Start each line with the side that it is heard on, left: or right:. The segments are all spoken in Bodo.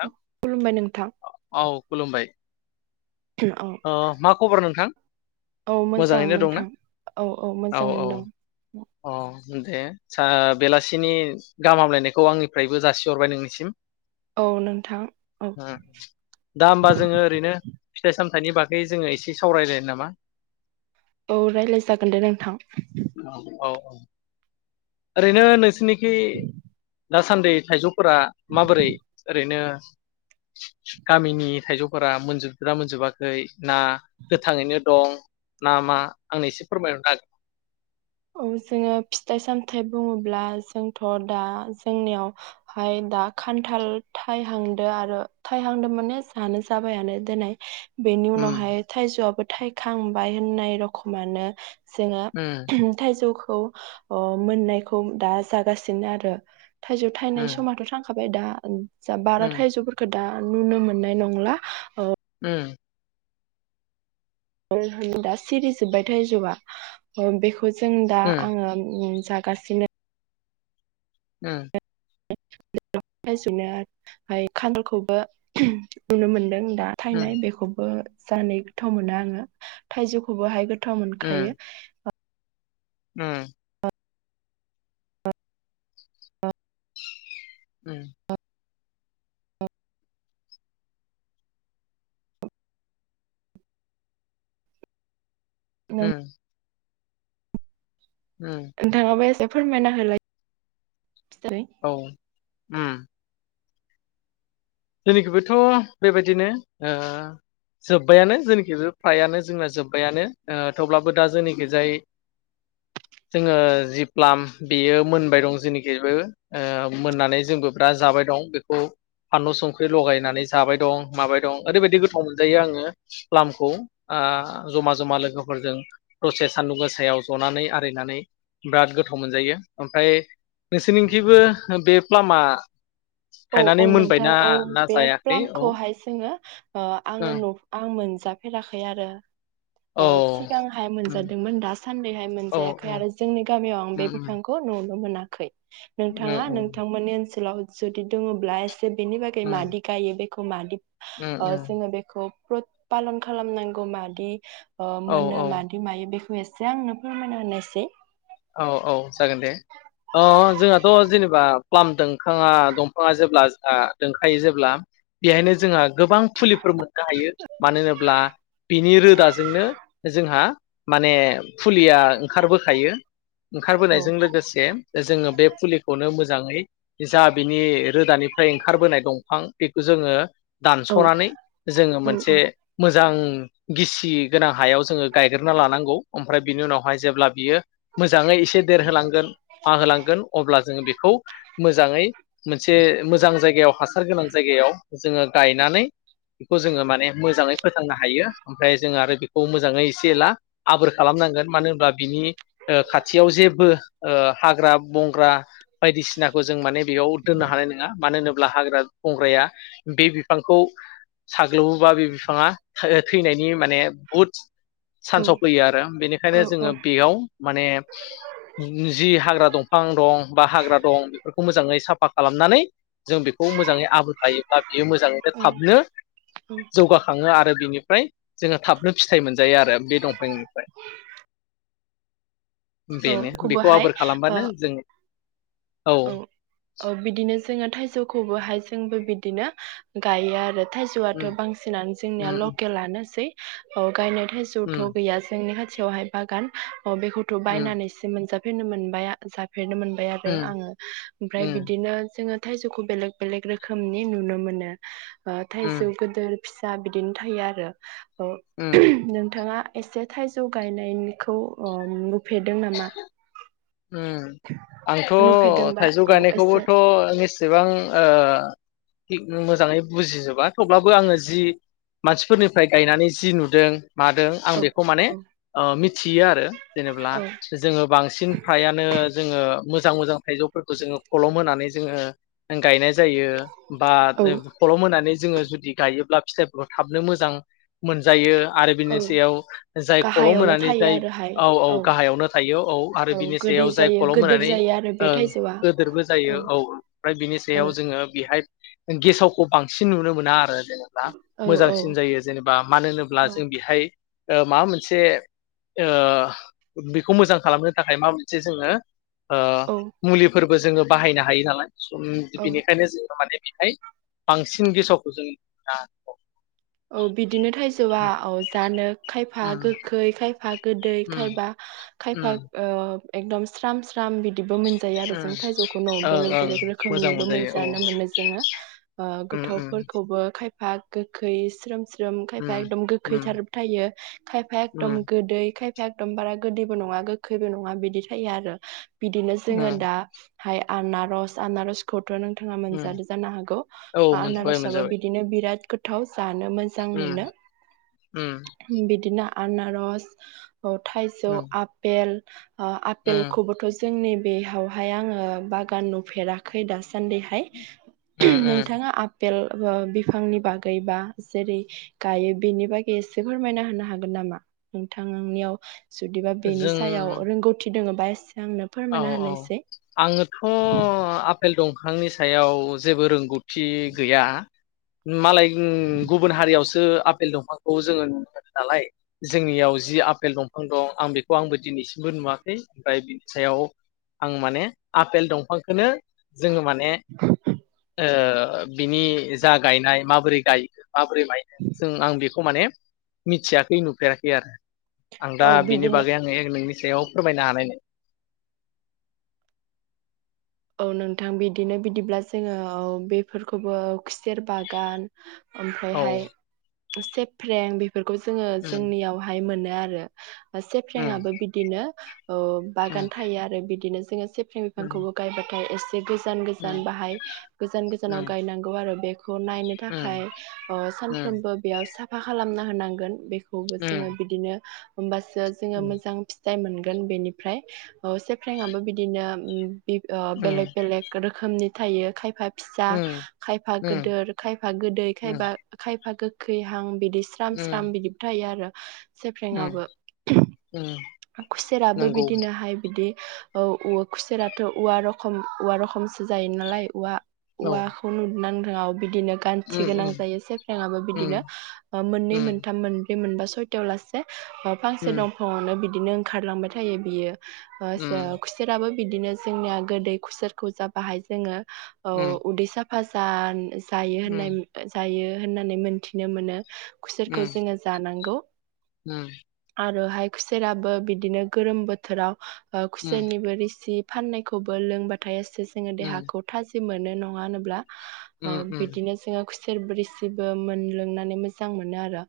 left: नोंथां
right: खुलुबाय नोंथां।
left: औ खुलुमबाय
right: औ
left: अ मा खबर नोंथां?
right: औ मोजां
left: मोजाङैनो दंना?
right: नोंथां औ औ मोजांङैनो दं।
left: अ दे सा बेलासिनि गाहाम हामलायनायखौ आंनिफ्रायबो जासिहरबाय नोंनिसिम।
right: औ नोंथां औ
left: ओम दा होमबा जोंङो ओरैनो फिथाइ साम फिथाइनि बागै जोंङो एसे सावरायलायनो नामा?
right: औ रायज्लाय जागोन दे नोंथां।
left: औ औ। ओरैनो नोंसोनिखि दासान्दि थाइजौ फोरा माबोरै ओरैनो गामिनि थाइजौफोरा मोनजोबदोना मोनजोबाखै ना गोथांङैनो दं ना मा आंनो एसे फोरमायहरनो हागोन
right: औ जोंङो फिथाइ सामथाइ बुंङोब्ला जोंथ' दा जोंनियावहाय दा खान्थाल थाइहांदो आरो थाइहांदो माने जानो जाबायानो देनाय। बेनि
left: उम
right: उनावहाय थाइजौआबो थाइखांबाय होननाय रख'मानो
left: ओम।
right: थायजौखौ ओ मोननायखौ दा जागासिनो आरो। थाइजौ थायनाय
left: उम
right: समाथ' थांखा बाय दा ओं। जा बारा
left: उम
right: थाइजौफोरफोरखो दा नुनो मोननाय नंला ओ
left: ओम।
right: मानो होनबा सिरि जोब्बाय थायजौआ ओ बेखौ बेखौ जों दा
left: उम
right: आंङो जागासिनो,
left: उम।
right: [inaudible] खानथालखौबो नुनो मोनदों। दा
left: उम
right: थायनाय बेखौबो जानो गोथाव मोनो आंङो थाइजौखौबो हाय गो गोथाव
left: उम
right: मोनखायो,
left: उम। उम। उम। उम
right: नोंथांङाबो एसे फोरमायना होलाय फिथै
left: औ उम। जोंनिखिबोथ' बेबायदिनो ओ जोबबायानो जोंनिखिबो फ्रायानो जोंना जोबबायानो ओ थेवब्लाबो दा जोंनिखिजाय जोङो जि प्लाम बेयो मोनबाय दं जेनिखिबो ओ मोननानै जोंबो दा जाबाय दं बेखौ फानलु संख्रि लगायनानै जाबाय दं माबाय दं ओरैबायदि गोथाव मोनजायो आङो प्लामखौ ओ जमा जमा लोगोफोरजों दसे सानदुं गोसायाव जनानै आरिनानै बिराद गोथाव मोनजायो ओमफ्राय नोंसोरनि खिबो बे प्लामा
right: औ
left: थायनानै
right: औ नों। थां
left: मोनबायना
right: औ
left: ना
right: बे
left: जायाखै
right: प्लाम
left: औ
right: खौहाय जोङो ओ
left: औ
right: आङो न आं मोनजाफेराखै आरो।
left: औ
right: ओ सिगांहाय मोनजादोंमोन दासान्दिहाय
left: औ औ
right: मोनजायाखै आरो जोंनि गामियाव आं
left: उम
right: बे
left: उम
right: बिफांखौ नुनो मोनाखै। खै
left: उम
right: नोंथाङा नोंथांमोननि ओनसोलाव जुदि दङब्ला ए से बेनि बागै
left: उम
right: मादि गायो बे खौ मादि
left: उम
right: ओ
left: उम
right: जोङो बेखौ [inaudible] फालन खालामनांगौ मादि ओ
left: औ
right: मोनो
left: औ
right: मादि मायो बेखौ एसे। जे आंनो फोरमायना होनाय एसे।
left: औ औ जागोन दे ओ जोंहाथ' जेनेबा प्लाम दोनखाङा दंफाङा जेब्ला ओ दंखायो जेब्ला बेहायनो जोंहा गोबां फुलिफोर मोननो हायो मानो होनोब्ला बिनि रोदाजोंनो जोंहा माने फुलिया ओंखारबोखायो।
right: औ
left: ओंखारबोनायजों लोगोसे जोङो बे फुलिखौनो मोजाङै जा बिनि रोदानिफ्राय ओंखारबोनाय दंफां बेखौ जोङो
right: औ
left: दानस'नानै जोङो
right: औ
left: मोनसे
right: औ
left: मो जां गिसि गोनां हायाव जोङो गायग्रोना लानांगौ ओमफ्राय बिनि उनावहाय जेब्ला बियो। मोज जाङै एसे देरहो लांगोन हा होलांगोन अब्ला जोङो बे खौ मोजाङै मोनसे मोजां जायगायाव हासार गोनां जायगायाव जोङो गायनानै बेखौ जोङो माने मोजाङै फोथांनो हायो ओमफ्राय जोङो आरो बेखौ मोजाङै एसे एला आबोर खालामनांगोन मानो होनब्ला बिनि ओ खाथियाव जेबो ओ हाग्रा बंग्रा बायदिसिनाखौ जों माने बेयाव दोननो हानाय नङा मानो होनो ब्ला हाग्रा बंग्राया बे बिफांखौ साग्लोबोबा बे बिफाङा थैनायनि माने बहुद
right: औ
left: चानसाव फैयो आरो बेनिखायनो
right: औ
left: जोङो बेयाव जि हाग्रा दंफां दं बा हाग्रा दं बेफोरखौ मोजाङै साफा खालामनानै जों बेखौ मोजाङै आबोर लायो ब्ला बियो मोजाङैनो
right: औ
left: थाबनो
right: औ
left: जौगाखाङो आ रो बिनिफ्राय जोङो थाबनो फिथाइ मोनजायो आरो बे दंफांनिफ्राय।
right: औ
left: बेनो बेखौ
right: खौबोहाय
left: आबोर
right: ओ
left: खालामबानो जों
right: औ औ बिदिनो जोङो थाइजौ खौबोहाय जोंबो बिदिनो गायो आरो थाइजौआथ'
left: उम
right: बांसिनानो जोंनिया
left: उम
right: लकेलानोसै औ गायनाय थाइजौथ'
left: उम
right: गैया जोंनि खा थियावहाय बागान अ बेखौथ'
left: उम
right: बायनानैसो मोनजा [unintelligible] मोनबाया जा फेरनो मोनबाय आरो
left: उम
right: आङो। ओमफ्राय
left: उम
right: बिदिनो जोङो थाइजौखौ बेलेग बेलेग रोखोमनि नुनो मोनो। बा थाइजौ
left: उम
right: गोदोर फिसा बिदिनो थायो आरो। औ
left: उम
right: नोंथाङा एसे थाइजौ गायनायनिखौ अ नु फेेरदों नामा?
left: उम आंथ'
right: नुफेरदोंबा
left: थाइजौ
right: औ एसे
left: गायनायखौबोथ' [unintelligible] एसेबां ओ थिग मोजाङै बुजिजोबा थेवब्लाबो आङो जि मानसिफोरनिफ्राय गायनानै जि नुदों मादों आं
right: औ
left: बेखौ माने
right: औ
left: अ मिथियो आरो जेनब्ला
right: औ
left: जोङो बांसिन ओ जोङो मोजां मोजां थ इजौफोरखो जोङो कलम होनानै जोङो गायनाय जायो बा
right: औ
left: कलम होनानै जोङो जुदि गायोब्ला फिथाइफोरखौ थाबनो मोजां मोनजायो। आरो बिनि
right: औ
left: सायाव जाय कलम
right: गाहायावनो
left: होनानै
right: थायो
left: जाय
right: आरोहाय
left: औ औ गाहायावनो थायो औ आरो
right: गोदै
left: जाय
right: जायो
left: कलम
right: गोदोर
left: होनानै
right: जायो आरो बे
left: ओं
right: थाइजौआ
left: गोदोरबो जायो औ ओमफ्राय बिनि
right: औ
left: सायाव जोङो हाय गेसावखौ बांसिन नुनो मोना आरो। जेनेबा
right: औ औ
left: मोजांसिन जायो जेनेबा मानो होनोब्ला जों बेहाय ओ माबा मोनसे ओ बेखौ मोजां खालामनो थाखाय माबा मोनसे जोङो
right: औ
left: मुलिफोर जोङो बाहायनो हायो नालाय। सम
right: औ
left: बिनिखायनो जोङो माने बेहाय बांसिन गेसावखौ जों [unintelligible]
right: औ बिदिनो थाइजौआ
left: उम
right: औ जानो खायफा
left: उम
right: गोखै खायफा गोदै खायफा
left: उम
right: खायफा एदम स्राम फ्राम बिदिबो मोनजायो आरो जों थाइजौखौ
left: ओं
right: न'
left: ओं
right: बेलेग बेलेग
left: मोजां
right: रोखोमनिबो
left: मोनजायो औ
right: मोनजानो मोनो जोङो ओ
left: उम उम
right: गोथावफोरखौबो खाय हा गोखै स्रोम ग्रोम खायफा
left: उम
right: एकदम
left: उम
right: गोखैथार थायो खायफाया
left: उम
right: एकदम गोदै खायफा ए एखदम बारा गोदैबो नङा गोखैबो नङा बिदि थायो आरो। बिदिनो जोङो दा हाय आनारस आनारसखौ थ' नोंथाङा
left: उम
right: मोनजाद जानो हागौ
left: औ मोनजाबाय
right: आनारसाबो
left: मोनजाबाय
right: बिदिनो बिराद गोथाव जानो मोजां
left: उम
right: मोनो
left: उम
right: बिदिनो। आनारस औ थाइजौ
left: उम
right: आपेल ओ
left: उम
right: आपेलखौबोथ' जोंनि बेयावहाय आङो बागान नुफेराखै दासान्दिहाय
left: उम उम
right: नोंथाङा आपेल ओ बिफांनि बागै बा जेरै गायो बेनि बागै एसे फोरमायना होनो हागोन नामा नोंथांनियाव? जुदिबा बेनि सायाव
left: जों
right: रोंगौथि दोङो बास
left: औ औ आङोथ' आपेल दं फांनि सायाव जेबो रोंगौथि गैया मालाय गुबुन हारियावसो आफेल दंफांखौ जोङो नुनो मोनो नालाय जोंनियाव जि आपेल दंफां दं आं बेखौ आंबो दिनैसिमबो नुवाखै ओमफ्राय सायाव आं माने आफेल दंफांखौनो जोंङो माने ओ बिनि जा गायनाय माबोरै गायो माबोरै मायनो जों आं बेखौ खौ माने मिथियाखै नुफेराखै आरो आं दा
right: औ
left: बिनि
right: बिदिनो
left: बागै आंङो नोंनि सयाव फोरमायनो हानाय नो
right: औ नोंथां बिदिनो बिदिब्ला जोंङो औ बेफोरखौबो खुसेर बागान ओमफ्राय
left: औ
right: हाय सेप्रें बे फोरखौ जोंङो
left: उम
right: जोंनियावहाय मोनो आरो
left: उम
right: सेफ्रेें आबो बिदिनो ओ बागान थायो आरो बिदिनो [unintelligible] [unintelligible] [unintelligible] गोजान गोजान बाहाय गोजान गोजानाव गायनांगौ आरो बे खौ नायनो थाखाय ओ सानफ्रोमबो बेयाव साफा खालामनानै होनांगोन बेखौ बेखौबो जोंङो बिदिनो होमबास जो मोजां फथ जाय मोनगोन बेनिफ्राय से फ्रेंआबो बिदिनो बेलेग
left: नंगौ
right: बेलेग रोखोमनि थायो खायफा फिसा खायफा गदिर खायफा गोदै खायफा खायफा खै हां बिदि स्राम स्राम बिदिबो थायो आरो
left: उम
right: सेफ्रेंआबो
left: उम
right: खुसेराबो बिदिनोहाय बि बिदि औ औ खुसेराथ‌ औवा रख औवा रखमसो जायो नालाय औवा
left: औ
right: उवा खौ उना [unintelligible] बिदिनो गान्थि गोनां जायो सेफ्रेंबो बिदिनो मोननै मोनथाम मोन मोनबा सयथायाव लासे फांसे दंफाङावनो बिदि बिदिनो ओंखारलांबाय थायो बियो ओ सा खुसेराबो बिदिनो जोंनिया गोदै खुसारखौ जाबाहाय जोङो अ उदैसा फासान जायो होननाय जायो होननानै मोनथिनो मोनो खुसेरखौ जोङो जानांगौ।
left: उम
right: आरोहाय खुसेराबो बिदिनो गोरोम बोथोराव ओ कुसेरनिबो रोसि फाननायखौबो लोंबाथाय जोङो देहाखौ थाजिम [unintelligible] मोनो नङा होनोब्ला ओ बिदिनो जोङो [unintelligible] रोसिबो मोनलोंनानै मोजां मोनो आरो।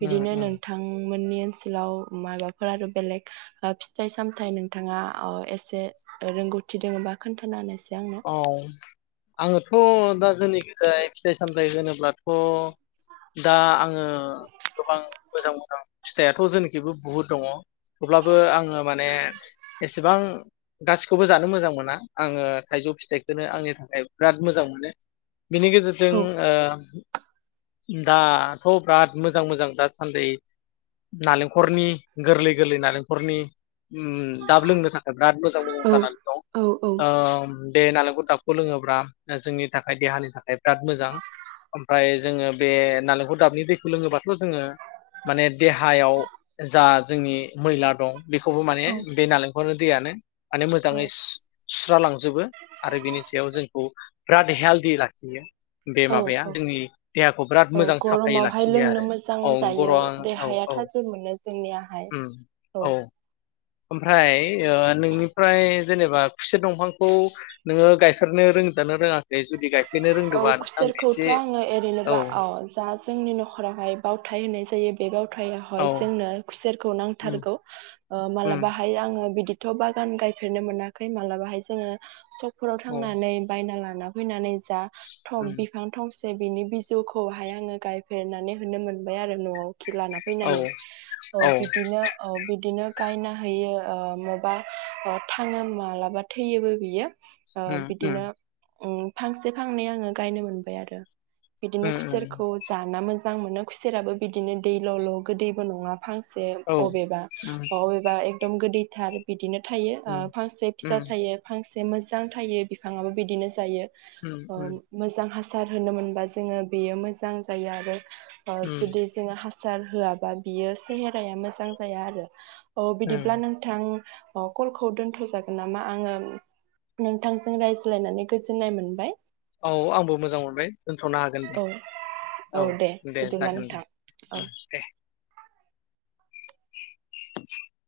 right: बिदिनो नोंथां मोननि [unintelligible] ओनसोलाव माबाफोर आरो बेलेग फिथाइ- सामथाइ ओ नोंथाङा ओ एसे रोंगौथि दङबा खोन्था होनायसाय। आंनो
left: औ आङोथ' दा जोंनि जाय फिथाइ -सामथाइ होनोब्लाथ' दा आङो गोबां मोजां मोजां फिथाइआथ जोंनिखिबो बुहुद दङ थेवब्लाबो आङो माने एसेबां गासिखौबो जानो मोजां मोना आङो थाइजौ फिथाइखौनो आंनि थाखाय बिराद मोजां मोनो। बिनि गेजेरजों
right: औ
left: ओ दाथ' बिराद मोजां मोजां दासान्दि नालेंखरनि गोरलै गोरलै नालेंखरनि ओम दाब लोंनो थाखाय बिराद मोजां मोजां
right: औ
left: जानानै दं
right: औ औ
left: ओ बे नालेंखर दाबखौ लोङोब्ला जोंनि थाखाय देहानि थाखाय बिराद मोजां ओमफ्राय जोङो बे नालेंखर दाबनि दैखौ लोङोब्लााथ' जोङो माने देहायाव जा जोंनि मैला दं बेखौबो माने बे नालेंखरनो दैयानो माने
right: औ
left: मोजाङै सु- सुस्रालांजोबो आरो बिनि सायाव जोंखौ बिराद हेल्दि लाखियो। बे
right: औ
left: माबाया
right: औ
left: जोंनि देहाखौ बिराद
right: औ
left: मोजां साफायै
right: गरमावहाय
left: लाखियो
right: लोंनो
left: आरो
right: मोजां
left: औ
right: जायो
left: गर'औ
right: देहाया
left: औ।
right: थाजिम मोनो जोंनियाहाय
left: उम
right: औ।
left: ओमफ्राय ओ नोंनिफ्राय जेनेबा खुसेर दंफांखौ नोङो गाय फेरनो रोंदोना रोङाखै जुदि गाय
right: औ खुसेर खौथ' आङो ओरैनोबा औ जा जोंनि नखराव हाय बावथाय होननाय जायो बे बाव आमफ्राय
left: औ
right: हय जोंनो खुसेरखौ
left: उम
right: नांथारगौ ओ
left: उम
right: मालाबा हाय आङो बिदि थ बागान गायफेरनो मोनाखै मालाबा हाय जोङो सब फोराव
left: औ
right: थांनानै बायना लाय ना फैनानै जा थं
left: उम
right: बिफां थंसे बिनि बिजौ खौहाय आङो गायफेर नानै होनो मोनबाय आरो नआव। खि लाना
left: औ
right: फैनानै ओ
left: औ
right: बिदिनो ओ बिदिनो गायना हैयो ओ मबा ओ थाङो मालाबा थैयोबो बियो। ओ
left: उम उम
right: बिदिनो उम फांसे फांनै आङो गायनो मोनबाय आरो। बिदिनो
left: उम
right: खुसेर
left: उम
right: खौ जाना मोज मोजां मोनो खुसेराबो बिदिनो दै ल' ल' गोदैबो नङा फां से
left: औ
right: अबेबा
left: उम
right: अबेबा एकदम गोदै थार बिदिनो थायो ओ
left: उम
right: फांसे फिसा
left: उम
right: थायो फांस बे मोजां थायो बिफाङाबो बिदिनो जायो।
left: उम
right: अ
left: उम
right: मोजां हास सार होनो मोनबा जोङो बेयो मोजां जायो आरो। ओ
left: उम
right: जुदि जोङो हास सार होआबा बियो सेहेराया मोजां जाया आरो। औ बिदिब्ला
left: उम
right: नोंथां अ कल खौ दोनथ' जागोन नामा आङो नोंथांजों रायज्लाय नानै गोजोननाय मोनबाय।
left: औ आंबो मोजां मोनबाय दोनथ'नो हागोन दे
right: औ
left: औ दे जागोन
right: औ
left: उम दे। [inaudible]